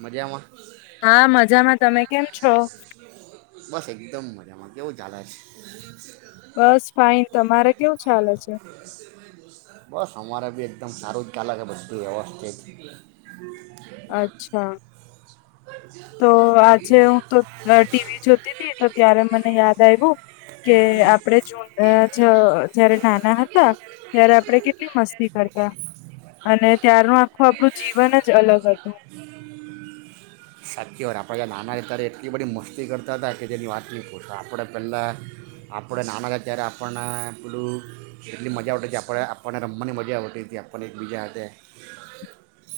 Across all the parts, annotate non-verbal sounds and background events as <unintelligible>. મજામાં હા મજામાં તમે કેમ છો? બસ એકદમ મજામાં કેવું ચાલે છે? બસ ફાઇન તમારે કેવું ચાલે છે? બસ અમારે બી એકદમ સારું જ ચાાલે છે બધું વ્યવસ્થિત. અચ્છા. તો આજે હું તો ટીવી જોતી તી તો ત્યારે મને યાદ આવ્યું કે આપણે જૂન જ જારે નાના હતા ત્યારે આપણે કેટલી મસ્તી કરતા અને ત્યારનું આખું આપણું જીવન જ અલગ હતું. સાચી વાત આપણેં નાના હતા ત્યારે એટલી બડી મસ્તી કરતા હતા કે જેની વાત નહી પૂછો આપડે પહેલા આપણે નાના હતા ત્યારે આપણને પેલું એટલી મજા આવતી આપણે આપણને રમવાની મજા આવતી હતી આપણને એકબીજા હાથે.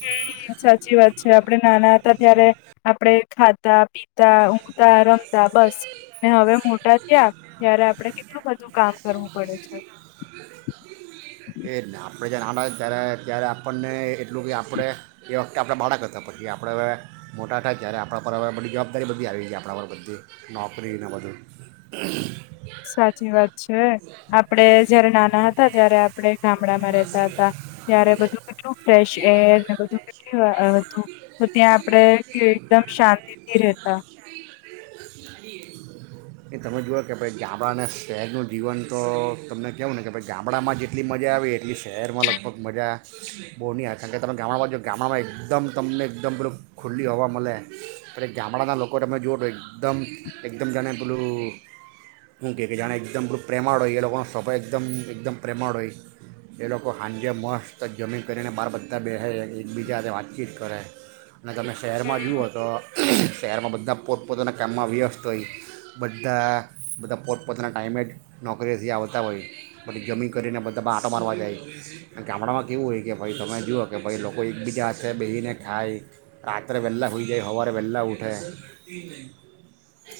હમ્મ સાચી વાત છે આપડે નાના હતા ત્યારે આપડે ખાતા પીતા ઊંઘતા રમતા બસ ને હવે મોટા થયા ત્યારે આપડે કેટલું બધું કામ કરવું પડે છે. જ્યાર નાના હોય ત્યારે ત્યારે આપણને એટલું કે આપડે એ વખતે આપડે બાળક હતા પછી આપડે હવે મોટા થાય ત્યારે આપણા પર હવે બધી જવાબદારી બધી આવી ગઈ આપણા પર બધી નોકરીને બધું. સાચી વાત છે આપડે જયારે નાના હ તા ત્યારે આપ પડે ગામડામાં રેહતા હતા ત્યારે બધું કેટલું ફ્રેશ એર ને બધું કેટલી હતું તો ત્યાં આપણે એકદમ શાંતિથી રેતા. એ તમે જુઓ કે ભઈ ગામડાને શહેરનું જીવન તો તમને કેવું ને કે ગામડામાં જે એટલી મજા આવી એટલી શહેરમાં લગભગ મજા બહુની આવે કારણ કે તમે ગામડામાં જો ગામડામાં એકદમ તમને એકદમ પેલું ખુલ્લી હવા મળે આપડે ગામડાના લોકોને તમે જુઓ તો એકદમ એકદમ જાણે પેલું શું કહે કે જાણે એકદમ પેલું પ્રેમાળ હોય એ લોકોનો સ્વભાવ એકદમ એકદમ પ્રેમાળ હોય એ લોકો હાંજે મસ્ત જમી કરીને બહાર બધા બેહે એકબીજા હાથે વાતચીત કરે અને તમે શહેરમાં જુઓ તો શહેરમાં બધા પોતપોતાના કામમાં વ્યસ્ત હોય બધા બધા પોતપોતાના ટાઈમે જ નોકરીએથી આવતા હોય પછી જમી કરીને બધ ધા આંટો મારવા જાય ગામડામાં કેવું હોય કે ભઈ તમે જુઓ કે ભઈ લોકો એકબીજા હાથે બેહીને ખાય રાત્રે વહેલાં હુંઈ જાય હવારે વહેલાં ઉઠે.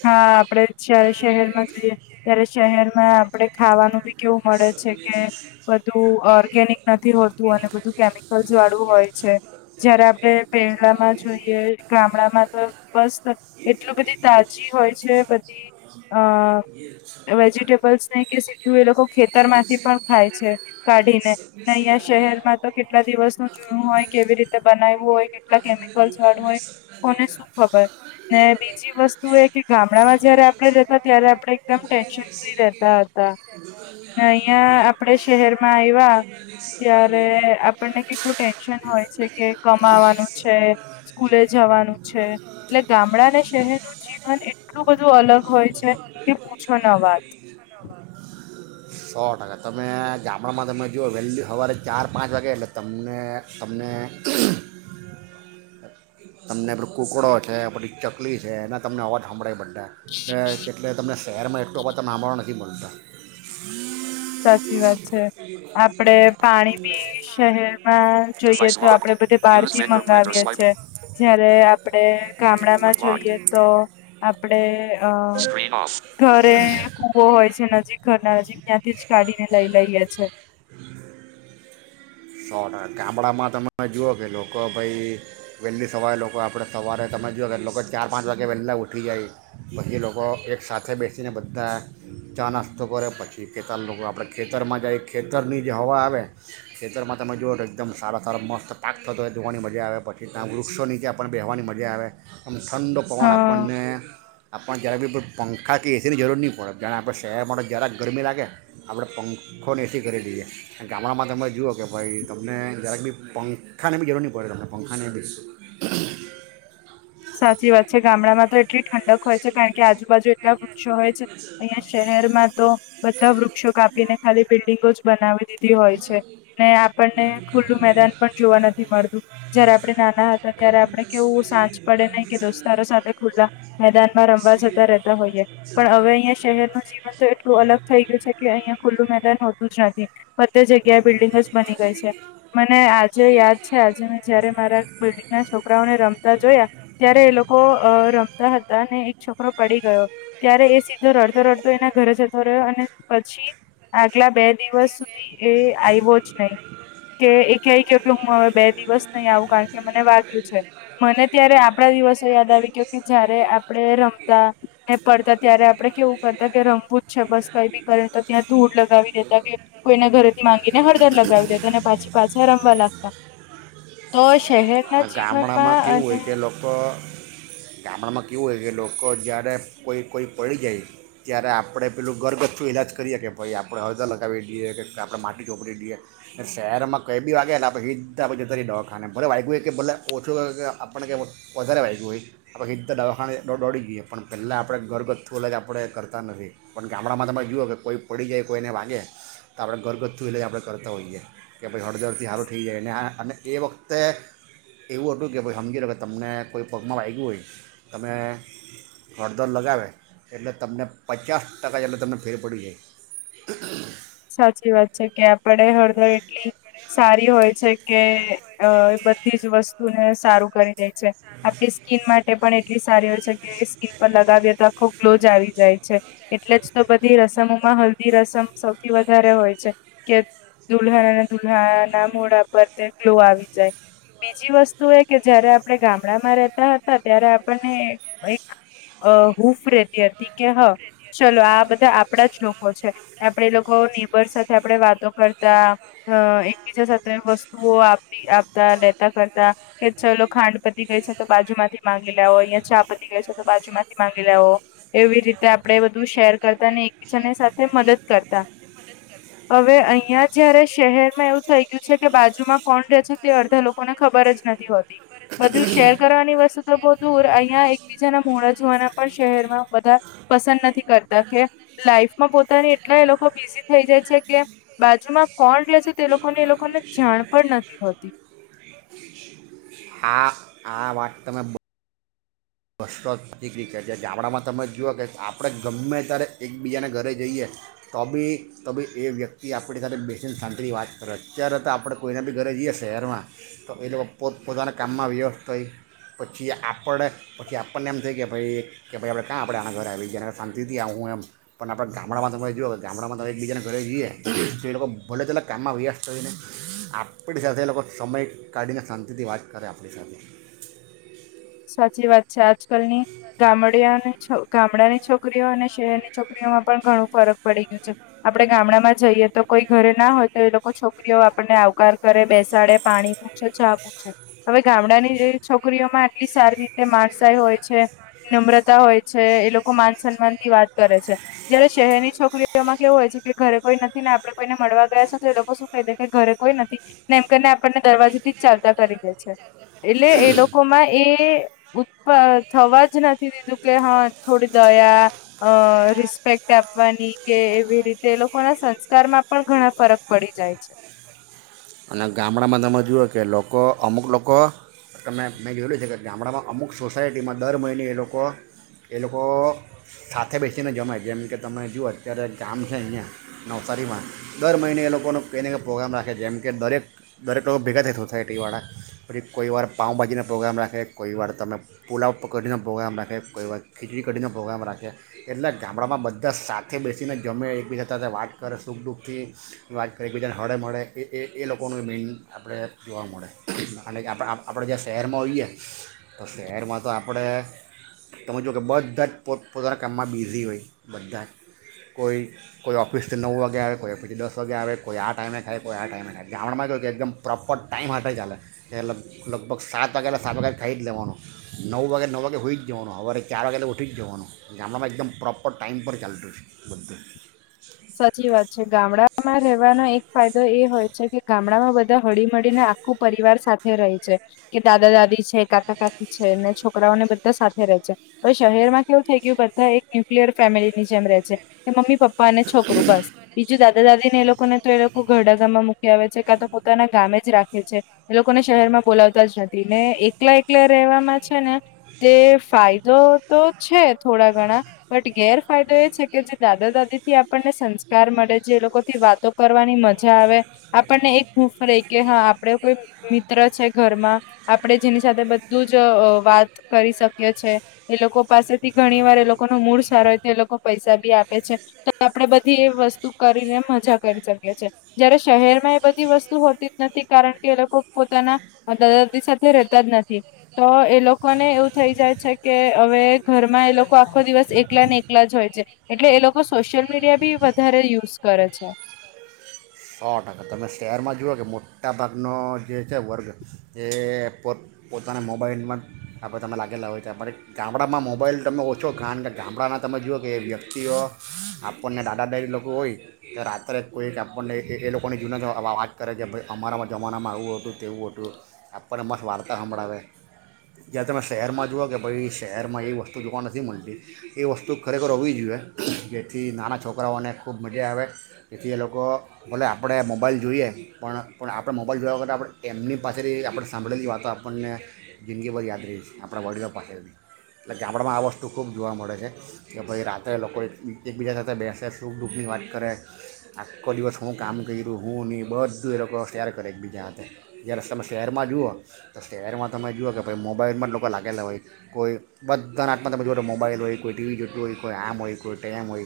હા આપડે જ્યારે શહેરમાં જઈએ ત્યારે શહેરમાં આપડે ખાવાનું બી કેવું મળે છે કે બધું ઓર્ગેનિક નથી હોતું અને બધું કેમિકલ્સ વાળું હોય છે જયારે આપડે પહેલામાં જોઈએ ગામડામાં તો બસ એટલું બધી તા જી હોય છે બધી અ વેજીટેબલ્સને કે સીધું એ લો કો ખેતરમાંથી પણ ખાય છે કાઢીને ને અહિયાં શહેરમાં તો કેટલા દિવસનું જૂનું હોય કેવી રીતે બનાવ્યુ હોય કેટલા કેમિકલસ વાડુ હોય કોને શું ખબર ને બીજી વસ્ તું એ કે ગામડામાં જયારે આપણે રેતા ત્યારે આપડે એકદમ ટેન્શન ફ્રી રેતા હતા. ને અહીંયા આપણે અહીંયા શહેરમાં આવ્યા આપણે શહેર ત્યારે માં આપણને કેટલું આયવા ટેન્શન હોય છે કે ત્યારે કમાવાનું <unintelligible> છે ને સ્કૂલે જવાનું ગામડા છે એટલે <inaudible> ગામડા અને કેટલું શહેરનું જીવન બધું એટલું બધું અલગ છે કે હોય પૂછો ન વાત છે <inaudible> સો ટકા તમે ગામડામાં તમે જુઓ ઓ વહેલી સવારે ચાર પાંચ વાગે એટલે તમને તમને તમને કુકડો છે, પછી ચકલી છે, એના તમને અવાજ હભંળાય બધા એટલે તમને શહેરમાં એટલો અવાજ ત હાભળવા નથી મળતો. સાચી વાત છે આપડે પાણી બી શહેરમાં જોઈએ તો આપડે બધે બહાર થી મંગાવીએ છે એ જયારે આપડે ગામડામાં જોઈએ તો આપડે અ ઘરે કૂવો હોય છે નજીક ઘર ના નજીક ત્યાથી કાઢીને લઈ લઈએ છે. સો ટકા ગામડામાં તમે જુઓ કે લોકો ભઈ વહેલી સવારે લોકો આપણે સવારે તમે જુઓ કે લોકો ચાર પાંચ વાગે વહેલા ઉઠી જાય, પછી લોકો એક સાથે બેસીને બધા ચા નાસ્તો કરે, પછી કેટ લોકો આપણે ખેતરમાં જાય ખેતરની જે હવા આવે ખેતરમાં તમે જોુઓ તો એકદમ સારા સારા <inaudible> થતો જોવાની મજા આવે પછી ત્યાં વૃક્ષો નીચે પણ બેહેવાની મજા આવે અમ ઠંડો પવન હા આપણને આપણ જ્યારે બી પંખા કે એસીની જરૂર નહીં પડે જાણે આપણે શહેરમાં તો જરાક ગરમી લાગે આપણે પંખોને એસી કરી લઈએ ગામડામાં તમે જુઓ કે ભાઈ તમને જરાક બી પંખાની બી જરૂર નહીં પડે તમને પંખાને બી સાચી વાત છે ગામડામાં તો એટલી ઠંડક હોય છે કાણ કે આજુબાજુ એટલા વૃક્ષો હોય છે અહિયાં શહેરમાં તો બધા વૃક્ષો કાપીને ખાલી બિલ્ડિંગો જ બનાવી દીધી હોય છે. ને આપણને ખુલ્લું મેદાન પણ જોવા નથી મળતું, જયારે આપણે નાના હતા ત્યારે આપડે કેવું સાંજ આપડેને કે દોસ્તારો સાથે ખુલ્લા મેદાનમાં રમવા જતા રહેતા હોઈએ પણ અવે અઈયાં શહેરનું જીવન તો એટલું અલગ થઈ ગયું છે કે અઈયાં ખુલ્લું મેદાન હોતું જ નથી, બધે જગ્યાએ બિલ્ડિંગ જ જાય છે, મને આજે યાદ છે આજે મેં જયારે મારા બિલ્ડિગના છોકરાઓને રમતા જોયા ત્યારે એ લોકો અ રમતા હતા ને એક છોકરો પડી ગયો, ત્યારે એ સીધો રડતો રડતો એના ઘરે જતો રહ્યો અને પછી આગલા બે દિવસ સુધી એ આય્વો જ નઈ કે એ કેય ગયો કે હું અવે બે દિવસ નઈ આવું કાણ કે મને વાગ્યું છે મને ત્યારે આપડા દિવસો યાદ આવી ગયો કે જયારે આપડે રમતા ને પડતા ત્યારે આપડે કેવું કરતા કે રમવું જ છે બસ કઈ બી કરીને તો ત્યાં ધૂળ લગાવી દેતા કે કોઈના ઘરેથી માંગીને હળદર લગાવી દેતા ને પાછી પાછા રમવા લાગતા તો શહેર તેના અને ગામડામાં કેવું જીવનમાં હોય અન કે લોકો ગામડામાં કેવું હોય કે લોકો જ્યારે કોઈ કોઈ પડી જાય ત્યારે આપડે પેલું ગરગથું ઇલાજ કરીએ કે ભઈ આપડે હળદર લગાવી દીએ કે આપડે માટી ચોપડી દીએ ને શહેરમાં કંઈ બી વાગે એટલે આપડે હીધા આપડે જતા રીયે દવાખાને ભલે વાયગુ એ કે ભલે ઓછું વાયગુ કે આપણે કે વધારે વાયગુ હોય આપણે હીધા દવાખાને દો દોડી ગીએ પણ પેલ્લાં આપડે ઘરગથ્થુ અલગ આપડે કરતા નથી પણ ગામણાંમાં તમે જુવો કે કોઈ પડી જાય કોઈને વાગે તો આપડે ઘરગથ્થુ એટલે જ આપડે કરતા હોઈએ કે ભઈ હળદડથી હારુ થઈ જાય ને આ અને એ વખતે એવું અતું કે ભઈ હમજી લો કે તમને કોઈ પગમાં વાયગુ હોય, તમે હળદર લગાવે એટલે તમને પચાસ ટકા જેટલું તમને ફેર પડી જાય સાચી વાત છે કે આપડે હળદર એટલી સારી હોય છે કે અ બધી જ વસ્તુને સારું કરી દે છે, આપણી સ્કીિન માટે પણ એટ એટલી સારી હોય છે કે એ સ્કીિન પર લગાવીએ તો આખો ગ્લો જ આવી જાય છે, એટલે જ તો બધી રસમોમાં હલ્દી રસમ સૌ થી વધારે હોય છે, કે દુલ્હન અને દુલ્હાના મોઢા પર તે ગ્લો આવી જાય, બીજી વસ્તુ એ કે જયારે આપણે ગામડામાં રહેતા હતા ત્યારે આપણને એક અ હૂફ રેતી હતી કે હા ચલો આ બધા આપડા જ લોકો છે, આપ આપડે એ લોકો નીબર સાથે આપડે વાતો કરતા અ એકબીજા સાથે વસ્તુઓ આપતી આપતા લેતા કરતા કે ચલો ખાંડ પતી ગઈ છે તો બાજુમાંથી માગી લેવો અઈયે ચા પતી ગઈ છે તો બાજુમાંથી માંગી લેવો, એવી રીતે આપડે બધું શેર કરતાને એકબીજાની સાથે મદદ કરતાં, હવે અઈયાં જયારે શહેરમાં એવું થઈ ગયું છે કે બાજુમાં કોણ રહે છે તે અડધા લોકોને ખબર જ નથી હોતી, બધું શેર કરવાની વસ્તુ તો બો દૂર અઈયાં એકબીજાના મોઢા જોવાના પણ શહેરમાં બધા પસંદ નથી કરતા કે લાઈફમાં પોતાની એ ટલા એ લોકો બિઝી થઈ જાય છે કે બાજુમાં કોણ રે છે તે લોકોને એ લોકોને જાણ પણ નથી હોતી. આ આ વાત તમે બ <unintelligible> જાય છે, ગામડામાં તમે જુઓ કે આપડે ગમે તારે એકબીજાના ઘરે જઈએ તો બી તો બી એ વ્યક્તિ આપડી સાથે બેસીને શાંતિથી વાત કરે અત્યારે તો આપડે કોઈના બી ઘરે જીએ શહેરમાં તો એ લોક પોતપોતાના કામમાં વ્યવસ્થ થઈ પછી આપડે પછી આપડને એમ થાય કે ભઈ કે ભઈ આપડે કાં આના ઘરે આવી ગીયા ને શાંતિથી આવહું એમ પન આપડે ગામડામાં તમે જુઓ ગામડામાં તમે એકબીજાના ઘરે જીએ તો એ લોકો ભલે કેટલાક કામમાં વ્યસ્ત રેને આપડી સાથે એ લોકો સમય કાઢીને શાંતિથી વાત કરે આપડી સાથે સાચી વાત છે આજ કાલની ગામડીયાની છો ગામડાની છો છોકરીઓ અને શહેરની છોકરીઓમાં પણ ઘણું ફરક પડી ગયું છે, આપડે ગામડામાં જઈએ તો કોઈ ઘરે ના હોય તો એ લોકો છોકરીઓ આપણને આવકાર કરે બેસ શાડે, પાણી પૂછે, ચા પૂછે, હવે ગામડાની જે છોકરીઓમાં એટલી સારી રીતે માણસાઈ હોય છે, નમ્રતા હોય છે, એ લોકો માન સન્માનથી વાત કરે છે જયારે શહેરની છોકરીઓમાં કેવું હોય છે કે ઘરે કોઈ નથી ને આપડે કોઈને મળવા ગયા છે તો એ લોકો શું કહી દે કે ઘરે કોઈ નથી ને એમ કરીને આપણને દરવાજેથી જ ચાલતા કરી દે છે એટલે એ લોકોમાં એ ઉત્પર થવા જ નથી દીધું કે હાં થોડી દયા અ રિસ્પેક્ટ આપવાની કે એવી રીતે એ લોકોના સંસ્કારમાં પણ ઘણા ફરક પડી જાય છે. અને ગામડામાં તમે જુઓ કે લોકો અમુક લોકો તમે મેં જોય લું છે કે ગામડામાં અમુક સોસાયટીમાં દર મહિને એ લોકો એ લોકો સાથે બેસીને જમાય જેમ કે તમે જુઓ અત્યારે ગામ છે અઈયા નવસારીમાં દર મહિને એ લોકોનો કંઈને કંઈ પ્રોગ્રામ રાખે જેમ કે દરેક દરેક લોકો ભેગા થાય સોસાયટી વાળા પછી કોઈવાર પાઉભાજીનો પ્રોગ્રામ રાખે, કોઈવાર તમે પુલાવ પ કઢીનો પ્રોગ્રામ રાખે, કોઈવાર ખીચડી કઢીનો પ્રોગ્રામ રાખે એટલે ગામડામાં બધા સાથે બેસીને જમે એકબીજા સાથે વાત કરે સુખ દુઃખથી વાત કરે એકબીજાને હળેમળે એ એ એ લોકોનું મેઇન આપડે જોવા મળે અને જે આપ આપડે જે શહેરમાં હોઈએ તો શહેરમાં તો આપડે તમે જો કે બધા જ પોત પોતાના કામમાં બિઝી હોય બધા જ, કોઈ કોઈ ઓફિસથી નવ વાગે આવે, કોઈ ઓફિસથી દસ વાગે આવે, કોઈ આ ટાઈમે ખાય, કોઈ આ ટાઈમે ને ગામડામાં કેવુ કે એકદમ પ્રોપર ટાઈમ હાથે ચાલે, એ લગ લગભગ સાત વાગે એટલે સાત વાગે ખાઈ જ લેવાનું, નવ વાગે એટલે નવ વાગે હુઈ જ જવાનું, હવારે ચાર વાગે એટલે ઉઠી જ જવાનું, ગામડામાં એકદમ પ્રોપર ટાઈમ પર ચાલતું છે બધું જ સાચી વાત છે ગામડા માં રહેવાનો એક ફાયદો એ હોય છે કે ગામડામાં બધા હળી- મળીને આખું પરિવાર સાથે રહી છે, કે દાદા-દાદી છે, કાકા- કાકી છે, ને છોકરાઓને બધા સાથે રે છે, હવે શહેરમાં કેવું થઈ ગયું? બધા એક ન્યુક્લિયર ફેમિલીની જેમ રેહ છે, કે મમ્મી પપ્પાને છોકરું બસ બીજું, દાદા દાદી ને એ લોકોને તો એ લોકો ઘરડા ગામમાં મૂકી આવે છે, કા તો પોતાના ગામે જ રાખે છે. એ લોકોને શહેરમાં બોલાવતા જ નથી ને, એકલા એકલા રહેેવામાં છે ને. જે ફાયદો તો છે થોડાક ઘણા બધા ગેરફાયદો એ છે કે, જે દાદા-દાદી સંસ્કાર મળે, જે લોકો થી વાતો કરવાની મજા આવે. આપણને એક હૂફ રહે કે, હા, આપડે કોઈ મિત્ર છે ઘરમાં. આપણે જેની સાથે બધું જ વાત કરી શકીએ છે. એ લોકો પાસેથી ઘણી વાર, એ લોકો ન મૂળ સારો હોય તો, એ લોકો પૈસા બી આપે છે. આપણેે બધી એ વસ્તુ કરીને મજા કરી શકીએ છીએ. જયારે શહેરમાં એ બધી વસ્તુ હોતી જ નથી, કારણ કે એ લોકો પોતાના દાદા દાદી સાથે રહેતા જ નથી. તો એ લોકોને એવું થઈ જાય છે કે, હવે ઘરમાં એ લોકો આખો દિવસ એકલા ને એકલા જ હોય છે. એટલે એ લોકો સોશિયલ મીડિયા બી વધારે યુઝ કરે છે. સો ટકા, તમે શહેરમાં જુઓ કે મોટાભાગનો જે છે વર્ગ એ પોતપોતાને મોબાઈલમાં આપણે તમે લાગેલા હોય છે. આપણે ગામડામાં મોબાઈલ તમે ઓછો, કારણ કે ગામડાના તમે જુઓ કે એ વ્યક્તિઓ, આપણને દાદા-દાદી લોકો હોય, કે રાત્રે કોઈ આપણને એ લોકોની જૂના વાત કરે કે, અમારા જમાનામાં એવું હતું, તેવું હતું. આપણને મસ્ત વાર્તા સંંભળાવે. જ્યારે તમે શહેરમાં જુઓ કે, ભાઈ, શહેરમાં એ વસ્તુ જોવા નથી મળતી. એ વસ્તુ ખરેખર હોવી જોઈએ, જેથી નાના છોકરાઓને ખૂબ મજા આવે, જેથી એ લોકો ભલે આપણે મોબાઈલ જોઈએ, પણ પણ આપણે મોબાઈલ જોયા વગતે આપણે એમની પાસેથી આપણે સાંભળેલી વાતો આપણને જિંદગીભર યાદ રહી છે. આપણા વડીવા પાસેથી એટલે કે આપણામાં આ વસ્તુ ખૂબ જોવા મળે છે કે, ભાઈ, રાત્રે લોકો એકબીજા સાથે બેસે, સુખ-દુઃખની વાત કરે, આખો દિવસ હું કામ કર્યું, હું નહીં બધું એ લોકો ત્યારે કરે એક બીજા હાથે. જ્યારે તમે શહેરમાં જુઓ તો, શહેરમાં તમે જુઓ કે, ભાઈ, મોબાઈલમાં જ લોકો લાગેલા હોય. કોઈ બધાના હાથમાં તમે જોઓ મોબાઈલ હોય, કોઈ ટીવી જોતું હોય, કોઈ આમ હોય, કોઈ તેમ હોય.